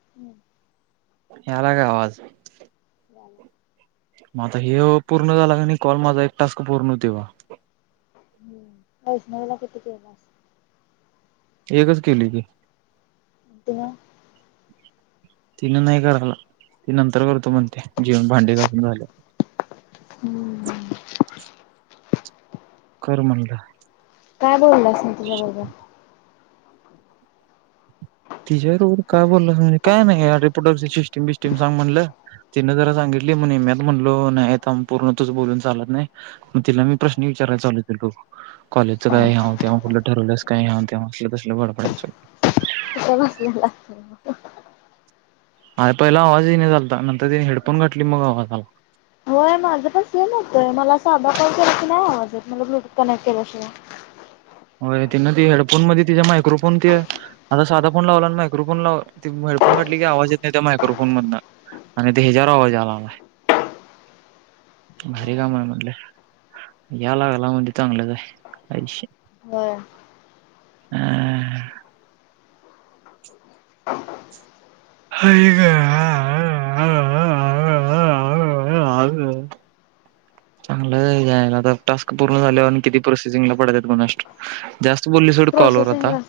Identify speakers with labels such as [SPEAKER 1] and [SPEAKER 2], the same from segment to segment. [SPEAKER 1] [unintelligible]
[SPEAKER 2] याला आवाज..
[SPEAKER 1] जाला
[SPEAKER 2] मग आता हे पूर्ण झाला नाही कॉल माझा एक टास्क पूर्ण तेव्हा...
[SPEAKER 1] हम्म वैष्णवला किती केलास..
[SPEAKER 2] एकच केली की..
[SPEAKER 1] अतीन
[SPEAKER 2] तिनं नाही कराला.. ती नंतर करतो म्हणते जेवून भांडी घासून झालं.
[SPEAKER 1] हम्म
[SPEAKER 2] कर म्हणलं
[SPEAKER 1] काय बोललं असेल तुझ्याबरोबर...
[SPEAKER 2] तिच्या बरोबर काय बोलला म्हणजे काय नाही रिप्रॉडक्टिव्ह सिटीम बिस्टीम सांग म्हणलं तिने जरा सांगितलं... म्हणे मी आ म्हणलो नाही आ पूर्ण त बोलून चालत नाहीग तिला मी प्रश्न विचारयचाल.. कॉलेजचं काय ह्याव तेव्हा कुलं ठरवलंच काय ह्याव तेव्हा असलं तसलं गडपड्यांचं..
[SPEAKER 1] त बसल्या लात..
[SPEAKER 2] अरे पहिला आवाजही नाही चालता नंतर तिने हेडफोन घातली मग आवाजाला...
[SPEAKER 1] होय माझं पण सेम होतोय मला.. कॉल केला की नाही आवाजेत म ब्लूटूथ कनेक्ट केलाशिवाय...
[SPEAKER 2] हो तिन ती हेडफोन मध्ये तिच्या मायक्रोफोन त.. आता साधा फोन लावला आणि मायक्रोफोन लाव हेडफोन गाटली की आवाज य नाही त्या मायक्रोफोन मधून... आणि ते ह्याच्यावर आवाज यायलाल भारी काम आहे म्हटले... यालागला म्हणती चागलं का काय
[SPEAKER 1] होय
[SPEAKER 2] हम् ह हम्म चांगलंला आता टास्क पूर्ण झाल्यावर किती प्रोसेसिंग ला पडतेत कुणास ठाऊक... बोलली सोड कॉलवर आता
[SPEAKER 1] प्रोसेसिंगला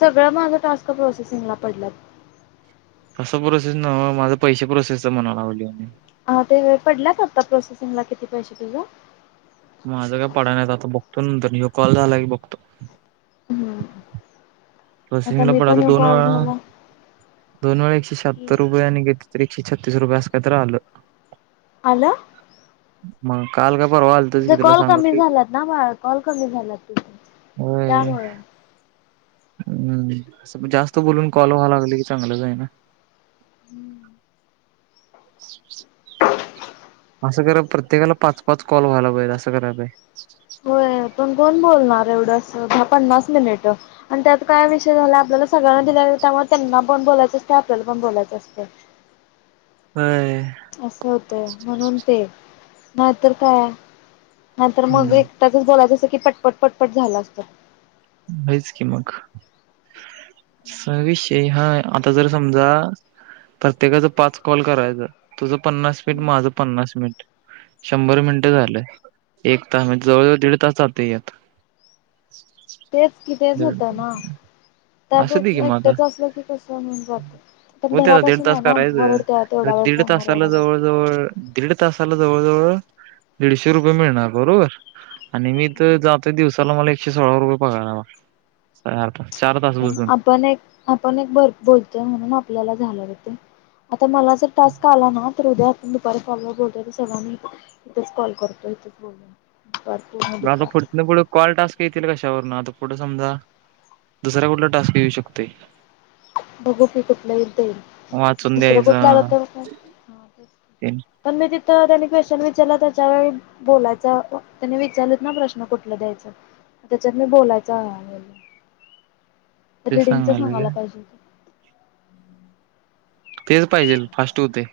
[SPEAKER 1] सगळं माझं टास्क प्रोसेसिंगला पडलात.
[SPEAKER 2] कस प्रोसेस नव माझा पैसे प्रोसेस तर म्हणा लागलोय.
[SPEAKER 1] ह ते पडल्यात आता प्रोसेसिंगला किती पैसे तझ.
[SPEAKER 2] माझं काय पडा नाही आता बघतो नंतर कॉल झाला की बघतो.
[SPEAKER 1] हम्म आता
[SPEAKER 2] प्रसिंगला
[SPEAKER 1] मी
[SPEAKER 2] पडा तर
[SPEAKER 1] पण एक
[SPEAKER 2] दोन
[SPEAKER 1] कॉल
[SPEAKER 2] वेळा...
[SPEAKER 1] झाला
[SPEAKER 2] दोन वेळा एकशे
[SPEAKER 1] की
[SPEAKER 2] शहत्तर रुपयाे आणि घेतले तर एकशे छत्तीस रुपये अस का तर आलं...
[SPEAKER 1] आलं..
[SPEAKER 2] म काल का.. परवा आलतच
[SPEAKER 1] तुझ
[SPEAKER 2] की तुला
[SPEAKER 1] कॉल कमी
[SPEAKER 2] सांगितलोय की.
[SPEAKER 1] झालात ना कॉल कमी झालात तुझं..
[SPEAKER 2] व्हय. हुं जास्त बोलून कॉल व्हा लागल की चांगलंच आहे ना. [unintelligible] असं करा प्रत्येकाला पाच पाच कॉल व्हायला पाहिजेल असं करायला पाहिजेल.
[SPEAKER 1] होय पण कोण बोलणार? एवढ अस पन्नास मिनिट आणि त्यात काय विषय झाला आपल्याला सगळ्यांना दिल्यालीत त्यामुळे त्यांना पण बोलायचं असतय आपल्याला पण बोलायचं असतंय.
[SPEAKER 2] व्हय.
[SPEAKER 1] असं होतंय, म्हणून ते नाहीतर काय नाहीतर मग
[SPEAKER 2] हम्म
[SPEAKER 1] एकटच बोलायचं असं की पटपट पटपट झालं असतं.
[SPEAKER 2] व्हायच की मग सविष कि हा आता जर समजा प्रत्येकाचा पाच कॉल करायचं तुझं पन्नास मिनिट माझं पन्नास मिनिट शंभर मिनिटं झालं, एक तास म्हणजे जवळ जवळ दीड तास जातय ह्यात.
[SPEAKER 1] तेच की तेच होतंय ना,
[SPEAKER 2] असू दे की
[SPEAKER 1] त्यापेक्षा एकट्याच असल कसं होऊन जातंय.
[SPEAKER 2] होत आता दीड तास करायचं,
[SPEAKER 1] वेळ
[SPEAKER 2] दीड
[SPEAKER 1] फोनवर
[SPEAKER 2] तासाला
[SPEAKER 1] एवढा वेळ
[SPEAKER 2] जवळ जवळ दीड तासाला जवळ जवळ दिडशे रुपये मिळणार बरोबर, आणि मी इथं जातोय दिवसाला मला इथं एकशे सोळा रुपये पगार हाय मला चार तास चार तास बसून
[SPEAKER 1] आपण एक आपण एक बर बोलतोय म्हणून आपल्याला झालं रे ते तर मला जर टास्क आला ना तर उद्या दुपारी कॉलवर बोलतोय तर सगळांना इथच कॉल करतो इथच बोलूया.
[SPEAKER 2] पण हितंन पुढं आता कॉल टास्क येतील कशावरून आता कुठ समजा दुसरा कुठला टास्क येऊ शकतोय.
[SPEAKER 1] बघू की कुठलं ईल ते ईल,
[SPEAKER 2] वाचून
[SPEAKER 1] दुसरं
[SPEAKER 2] द्यायचा
[SPEAKER 1] कुठलं आलंत तर मग काय
[SPEAKER 2] ते
[SPEAKER 1] पण मी तर त्यांनी क्वेशन विचारला त्याच्या वर बोलायच, त्यानी विचारलत ना प्रश्न कुठला द्यायच? त्याच्यात मी बोलायच आहे.
[SPEAKER 2] ते सांगालोय
[SPEAKER 1] पाहिजे होत.
[SPEAKER 2] तेच पाहिजेल फास्ट हुतय.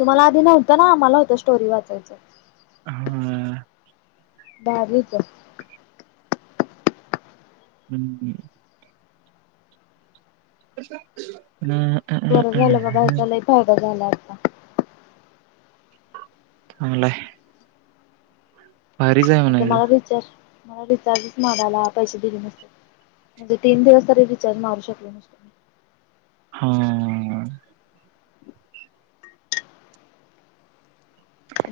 [SPEAKER 1] तुम्हाला आधी नव्हतं ना आम्हाला होतं स्टोरी वाचायचं.
[SPEAKER 2] हा.
[SPEAKER 1] भारी हुतं.
[SPEAKER 2] हुं हुं. कस [unintelligible] [inaudible]
[SPEAKER 1] बरं झालं बाबा हेचा लई फायदा झाला अता
[SPEAKER 2] चांगलय
[SPEAKER 1] आता मला रिचार्ज मला रिचार्जच मारायला पैसे दिले नसते. म्हणजे तीन दिवस तरी रिचार्ज मारू शिकलो नसतो.
[SPEAKER 2] हा. हा.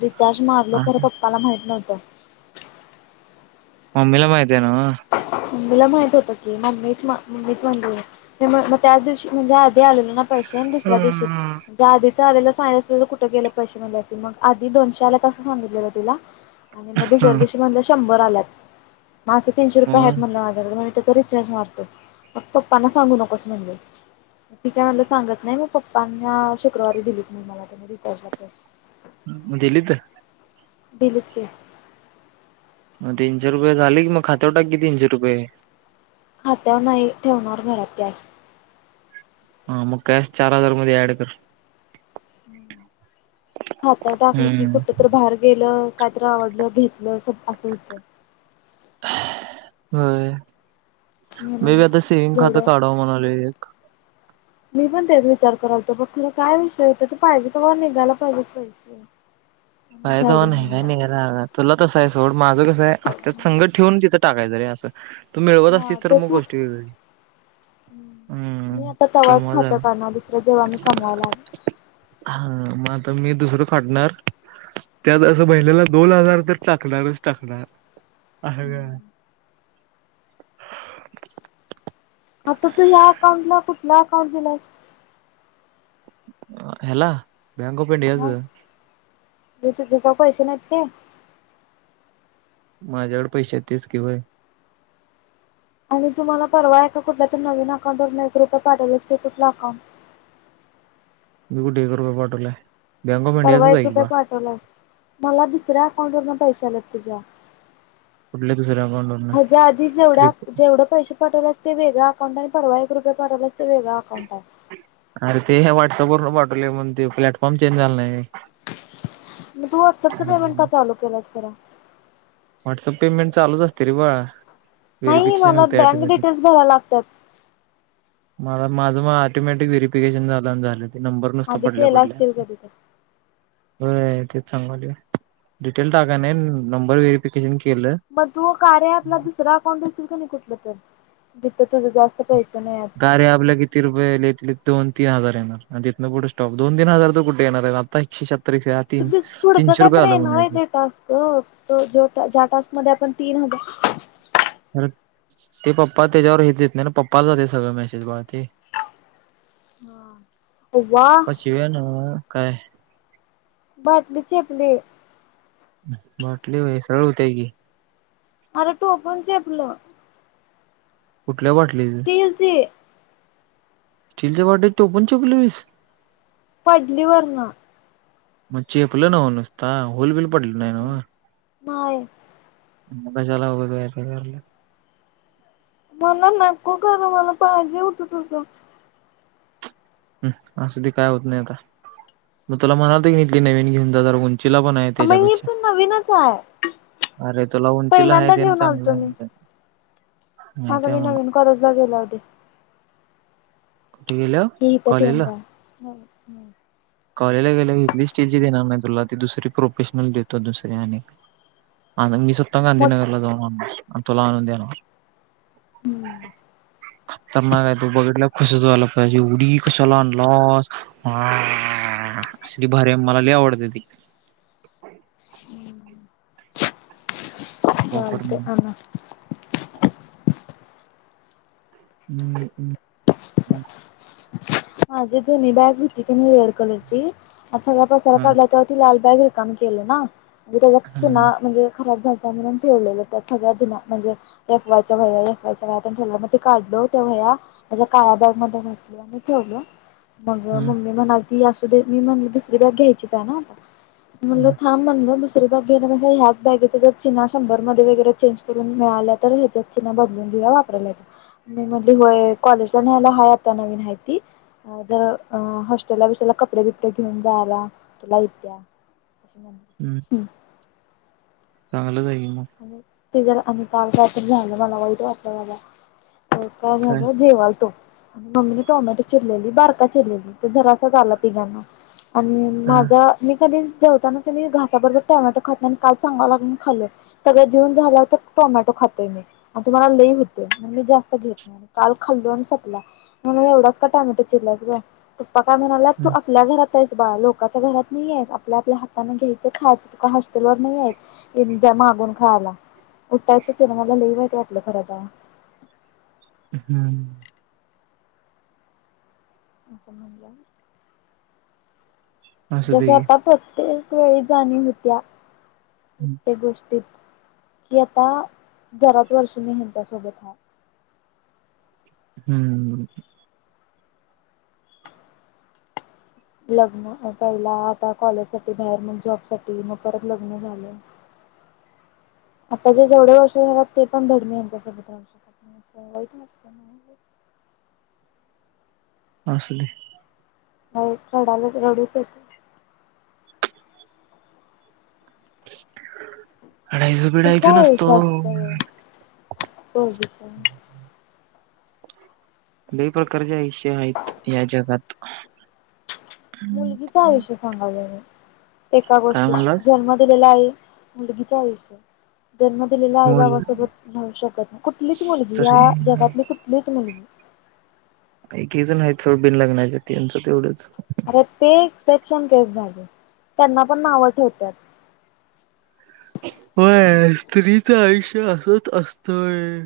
[SPEAKER 1] रिचार्ज मारलो खरं पप्पाला माहित नव्हत.
[SPEAKER 2] मम्मी ला माहिताय न्हव
[SPEAKER 1] मम्मीला माहित होतं की, मम्मीच मम्मीच म्हणली मी म्हणलं त्याच दिवशी म्हणजे आधी आलेलं ना पैशे आणि दुसऱ्या दिवशी ते आधीच पैशे आलेलं सागितलं असत तर कुठं गेलं पैसे म्हणली असती, मग आधी दोनशे आल्यात अस सांगितलेलं तिला आणि मग दुसऱ्या
[SPEAKER 2] ना
[SPEAKER 1] दिवशी म्हणलं शंभर आल्यात, म असं तीनशे रुपये आहेत म्हणलं माझ्याकड त्याचा रिचार्ज मारतो, मग पप्पना सांगू नकोस म्हणली ठीक आहे म्हणलं सांगत नाही, मग पप्पांना शुक्रवारी दिलीत मी मला मग रिचार्ज ला पैशे
[SPEAKER 2] मग दिलीत
[SPEAKER 1] दिलत की.
[SPEAKER 2] मग तीनशे रुपये झाले की मग खात्यावर टाक की तीनशे रुपये
[SPEAKER 1] आत्या नाही ठेवणार घरा त्यास
[SPEAKER 2] हा मग कॅश चार हजार मध्ये ऍड कर
[SPEAKER 1] खाता टाकली की
[SPEAKER 2] हम्म
[SPEAKER 1] कुठं तर बाहेर गेलं काही तरी आवडलं घेतलं असं पास होतं.
[SPEAKER 2] होय.
[SPEAKER 1] म्हणून जेवढं मी पण तेच विचार करालतो बघ तिला विषय होेतं ते पाहिजे [unintelligible] निघायला पाहिजेत पैशे
[SPEAKER 2] फायदा हो नाही काय नाही [unintelligible] तुला तसं आहे सोड माझं कसं आहे असतत संगत ठेवून तिथं टाकायं जरी असं तू मिळवत
[SPEAKER 1] हा
[SPEAKER 2] असतीस तर मग
[SPEAKER 1] तू
[SPEAKER 2] गोष्टी वेगवेगळी
[SPEAKER 1] मी आता तेव्हाच
[SPEAKER 2] आहे
[SPEAKER 1] खातं करणार दुसरा जेव्हा मी कमवाय लाग
[SPEAKER 2] हा मग आता मी दुसरं फाडणार त्यात असं महिनेला दोन हजार तर टाकणारच टाकणार. आ हा काय
[SPEAKER 1] आता तू ह्या अकाउंटला कुठला अकाउंट दिला आहेस?
[SPEAKER 2] ह्याला बँँक ऑफ इंडियाचा
[SPEAKER 1] जे तुझा पैशे नायत ते
[SPEAKER 2] माझ्याकडे पैशे तेच किवाय
[SPEAKER 1] आणि तुम्हाला परवा आहे का कुठल्या तररी नवीन अकाउंट दून एक रुपये पाठवलचते कुठला अकाउंट
[SPEAKER 2] मी कुठे एक रुपया पाठवलाय? बँक ऑफ
[SPEAKER 1] परवा
[SPEAKER 2] इंडियाचच
[SPEAKER 1] एक
[SPEAKER 2] आहे की
[SPEAKER 1] रुपया
[SPEAKER 2] बा
[SPEAKER 1] पाठवलायस मला दुसऱ्या अकाउंट वरनं पैशे आल्यात तुझ्या.
[SPEAKER 2] कुठल्या दुसऱ्या अकाउंट वरन
[SPEAKER 1] हेज्या आधी जेवढ्या जेवढं पैशे पाठवलास ते वेगळा अकाउंट आहे, परवा एक रुपया पाठवलास
[SPEAKER 2] अरे ते ह्या व्हॉट्सअप वरून पाठवले म्हण ते प्लॅटफॉर्म चेंज झालं नाही.
[SPEAKER 1] मग तू व्हॉट्सअपचा
[SPEAKER 2] आणि
[SPEAKER 1] पेमेंट का चालू केलाय खरा?
[SPEAKER 2] व्हॉट्सअप पेमेंट चालूच असते रे बाळा.
[SPEAKER 1] नाही
[SPEAKER 2] व्हेरिफिकेशन
[SPEAKER 1] मला
[SPEAKER 2] होते
[SPEAKER 1] बँक
[SPEAKER 2] ऑटोमॅटिक
[SPEAKER 1] डिटेल्स भरा लागतात.
[SPEAKER 2] मला माझं मग ऑटोमॅटिक व्हेरीफिकेशन झालं होऊन झालेत. ते नंबर नुसता
[SPEAKER 1] आधी
[SPEAKER 2] पडल्या
[SPEAKER 1] केला
[SPEAKER 2] पडल्या
[SPEAKER 1] असतील कधी तर
[SPEAKER 2] होय तेच चांगलय डिटेल टा
[SPEAKER 1] मग तू कार्या ऐपला दुसरा
[SPEAKER 2] कार्या ऐपला किती रुपये लेतले दोन तीन हजार येणार आणि तिथनं पुढे स्टॉप दोन तीन हजार तर कुठे येणार आता एकशे श
[SPEAKER 1] पुढचं काय तर येणार आहे ते
[SPEAKER 2] म्हणायचं
[SPEAKER 1] टास्क त ज ज्या टास्क मध्ये आपण तीन हजार
[SPEAKER 2] अरं ते पप्पा त्याच्यावर हेच येत नाही ना पप्पाला जाते सगळं मेसेज बाय ते.
[SPEAKER 1] हा. वा
[SPEAKER 2] पशी आहे ना काय?
[SPEAKER 1] बाटलीचेपली
[SPEAKER 2] बाटली वयसळ होते की.
[SPEAKER 1] अरे टोपूनचेपलं
[SPEAKER 2] कुठल्या बाटलीच
[SPEAKER 1] स्टील ची
[SPEAKER 2] स्टीलच्या बॉटल तो पण चोपलइस?
[SPEAKER 1] पडली वरनं
[SPEAKER 2] मग चेपलं न हो नुसता होलबिल पडले नाही ना हो.
[SPEAKER 1] नाही
[SPEAKER 2] कशाला. [unintelligible]
[SPEAKER 1] मला नको खरं मला पाहिजे होतं तुझा
[SPEAKER 2] हम्म असू दे काय होत नाही आता मग तुला महाणलतं की इथली नवीन घेऊन जा जरा उन चीला पण आहे
[SPEAKER 1] मग हे
[SPEAKER 2] त्याच्यापेक्षा
[SPEAKER 1] पण नवीनच आहे
[SPEAKER 2] अरे तुला उंचीला आहे
[SPEAKER 1] पहिल्यांदा
[SPEAKER 2] तेन
[SPEAKER 1] घेऊन
[SPEAKER 2] चांगला
[SPEAKER 1] आलतो मी
[SPEAKER 2] आहे
[SPEAKER 1] आता
[SPEAKER 2] माहिती
[SPEAKER 1] मी
[SPEAKER 2] आहे
[SPEAKER 1] नवीन कॉलेजला गेला होते.
[SPEAKER 2] कुठं गेलो?
[SPEAKER 1] हे इथं ठेऊून जा
[SPEAKER 2] कॉलेजला गेला इथली स्टीलची देणार नाही तुला ती दुसरी प्रोफेशनल देतो दुसऱ्या आणि आणन मी स्वतः
[SPEAKER 1] मग
[SPEAKER 2] गांधीनगरला जाऊन आणणार तुला आणून देणार.
[SPEAKER 1] हम्म
[SPEAKER 2] खतरनाक आहे ते बघितल्यावर खुशच व्हायला पाहिजे एवढी कशाला आणलास हाहाहा हा असली भारी हाय मला लय आवडतय ती वापर
[SPEAKER 1] चालतंय
[SPEAKER 2] म्हणून.
[SPEAKER 1] आणा
[SPEAKER 2] हम्म हम् हम्
[SPEAKER 1] माझी जुनी बॅग होती कणी रेड कलरची आता सगळा पसारा
[SPEAKER 2] हा
[SPEAKER 1] काढला तेव्हा ती लाल बॅग रिकामी केली ना म्हणजे त्याज्यात चिना
[SPEAKER 2] हा
[SPEAKER 1] म्हणजे खराब झाल म्हणून ठेवलेलं त्या सगळ्या जुन्या म्हणजे एफ वाय च्या वया एस वाय च्या वह्या तेण ठेवलेलं म ते काढल त्या वह्या वह्या माझ्या काळया बॅगमध्ये घातले आणि ठेवलं मग
[SPEAKER 2] हा
[SPEAKER 1] मम्मी म्हणालती असुदे मी म्हणलं दुसरी बॅग घ्यायचीच हाय ना आता मी म्हणलं
[SPEAKER 2] हा
[SPEAKER 1] थांब म्हणलं नुस दुसरी बॅग घेण्यापेक्षा ह्याच बॅगेच्या जर चिन्या शंभर मध्ये वगैरे चेंज करून मिळाल्या तर हेझ्याच चीना बदलून घेऊ तिला वापरायला मी म्हणलो होय कॉलेजला न्यायला हाय आता नवीन हाय ती जर हॉस्टेलला बीस्टीलेला तुला कपडे बिपडे घेऊन जायाला तुला येत्या अशी
[SPEAKER 2] हम्म
[SPEAKER 1] मम्मी हम्
[SPEAKER 2] चांगलंच आहे की, मग
[SPEAKER 1] आणि ते जरा आणि काल रात्री झालं बघा वाईट वाटलं मला हो काय झालं जेवायलतो मम्मीने टोमॅटो चिरलेली बारका चिरलेली तो जरासाच आला तिघांना आणि
[SPEAKER 2] हा
[SPEAKER 1] माझा मी कधी जेवताना कणी घासाबरर टोमॅटो खात नाय आणि काल सांगालय म्हणून खाल्लं सगळ जेवून झाल्यावर त टोमॅटो खातोय मी आणि तो मला लई होतोय म्हणून मी जास्त घेत नाय आणि काल खाल् दोन संपला म्हणून एवढाच का टोमॅटो चिरलास ग पप्पा काय म्हणाल्यात तू
[SPEAKER 2] हम्म
[SPEAKER 1] आपल्या घरात हाईस बाळा लोकांच्या घरात नाहीयेस आपल्या आपल्या हाताने घ्यायचं खायचं तू काय हॉस्टेलवर नाही येस येणं मागुण खायला उठायचं तेण मला लय वाईट वाटलं खरं तवा
[SPEAKER 2] हम्म
[SPEAKER 1] समजलं
[SPEAKER 2] असू
[SPEAKER 1] जस
[SPEAKER 2] दे की
[SPEAKER 1] आता प्रत्येक वेळी जाणीव होत्या
[SPEAKER 2] हम्म
[SPEAKER 1] प्रत्येक गोष्टीत की आता जराच वर्ष मी ह्यांच्यासोबत हाय
[SPEAKER 2] हम्म
[SPEAKER 1] लग्न पहिला आता कॉलेज साठी बाहेर मग जॉब साठी मग परत लग्न झालं.
[SPEAKER 2] [inaudible]
[SPEAKER 1] आता जे जेवढे वर्ष रायल्यात ते पण धड मी यांच्या सोबत राहू शकत नाय. अस वाईट वाटतं मला लय
[SPEAKER 2] [inaudible] असुदे
[SPEAKER 1] रडालाच रडूच येत
[SPEAKER 2] [inaudible] रडायचं
[SPEAKER 1] कसं
[SPEAKER 2] बीडायचं नसतं
[SPEAKER 1] आयुष्य
[SPEAKER 2] हो
[SPEAKER 1] असतं पोरगीच
[SPEAKER 2] लय प्रकारचे आयुष्य हायेत या जगात
[SPEAKER 1] मुलगीच आयुष्य सांगा बरं एका
[SPEAKER 2] काय
[SPEAKER 1] गोष्टीत
[SPEAKER 2] म्हणलास
[SPEAKER 1] जन्म दिलेला आई मुलगीच आयुष्य जन्म दिलेल्या आई
[SPEAKER 2] मुल
[SPEAKER 1] बाबासोबत राहू शकत नाही कुठलीच मुलगी या
[SPEAKER 2] तरी
[SPEAKER 1] जगातली कुठलीच मुलगी
[SPEAKER 2] एकेक जण आहे सोड बिन लग्नाच्या त्यांचं तेवढंच
[SPEAKER 1] अरे ते सेक्शन केस झाले. त्यांना पण नाव ठेवत्यात.
[SPEAKER 2] होय स्त्रीचं आयुष्य असच असतय.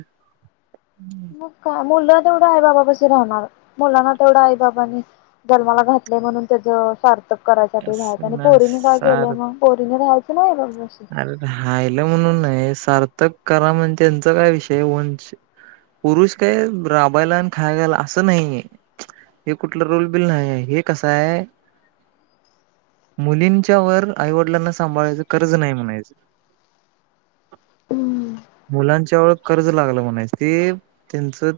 [SPEAKER 1] मग काय मुलं तेवढं आई बाबापशी राहणार मुलांना तेवढा आईबाबांनी जन्माला घातलेय म्हणून त्याचं सार्थक करायसाठी रायचं आणि
[SPEAKER 2] असं ना
[SPEAKER 1] पोरीने काय
[SPEAKER 2] सार
[SPEAKER 1] केलंय मग पोरीने राहायचं आईबाबा
[SPEAKER 2] अरे राहिलं म्हणून नाही सार्थक करा म्हणजे त्यांचा काय विषय आहे वंश पुरुष काय राबायला आणि खायाला असं नाहीये. हे कुठलं रोल बिल नाही हे कस आहे. मुलींच्या वर आईवडिलांना सांभाळायचं कर्त र्ज नाही म्हणायचं.
[SPEAKER 1] हम्म.
[SPEAKER 2] मुलांच्यावर कर्ज लागलं म्हणे ते त्यांचं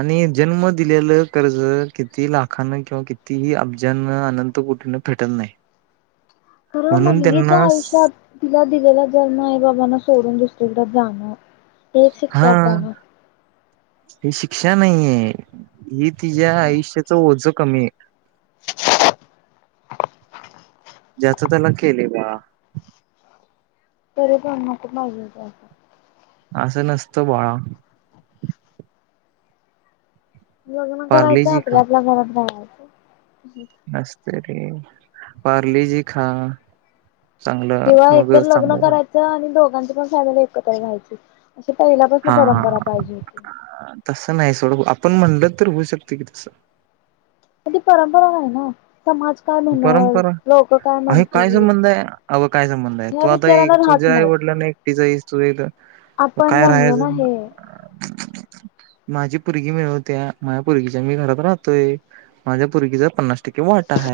[SPEAKER 2] आणि जन्म दिलेलं कर्ज किती लाखांना किंवा कितीही अब्जांना अनंत कुठन फेटत नाही.
[SPEAKER 1] कारण
[SPEAKER 2] म्हणून
[SPEAKER 1] मुलगीच्या
[SPEAKER 2] त्यांना
[SPEAKER 1] आयुष्यात
[SPEAKER 2] स-
[SPEAKER 1] तिला दिलेला जन्म आई बाबांना सोडून दुसरीकडे जाणं. ते जाण.
[SPEAKER 2] ही शिक्षा नाहीये ही तिच्या
[SPEAKER 1] कृष्णा
[SPEAKER 2] आयुष्याच ओझ कमी आहे.
[SPEAKER 1] [unintelligible]
[SPEAKER 2] ज्याच त्याला केले बाळा
[SPEAKER 1] तरी त्यांना खूप
[SPEAKER 2] असं नसत बाळा
[SPEAKER 1] लग्न करायचं
[SPEAKER 2] पार्लेजी
[SPEAKER 1] आपल्या आपल्या घरात राहायचं.
[SPEAKER 2] मस्त रे पारले जी खा चांगलं
[SPEAKER 1] किंवा
[SPEAKER 2] मग
[SPEAKER 1] एकूण लग्न
[SPEAKER 2] चांगलं
[SPEAKER 1] करायचं आणि दोघांची पण फॅमिली एकत्र राहायची. अशी पहिल्यापासून
[SPEAKER 2] हा
[SPEAKER 1] परंपरा पाहिजे होती.
[SPEAKER 2] पण म्हणलं तर होऊ शकते की तसं
[SPEAKER 1] पण ती परंपरा आहे ना. समाज काय म्हणल
[SPEAKER 2] परंपरा
[SPEAKER 1] लोक काय
[SPEAKER 2] आहे काय
[SPEAKER 1] म्हणतील
[SPEAKER 2] संबंध आहे अवं काय संबंध आहे
[SPEAKER 1] या
[SPEAKER 2] तू आता
[SPEAKER 1] विचारांना
[SPEAKER 2] एक
[SPEAKER 1] राहत.
[SPEAKER 2] तुझ्या
[SPEAKER 1] नाहीत
[SPEAKER 2] आईवडिलांना ना.
[SPEAKER 1] आपण म्हणलो ना हे.
[SPEAKER 2] [unintelligible] माझी पोरगी मिळवते माझ्या पोरगीच्या मी घरात राहतोय माझ्या पोरगीचा पन्नास टक्के वाटा आहे.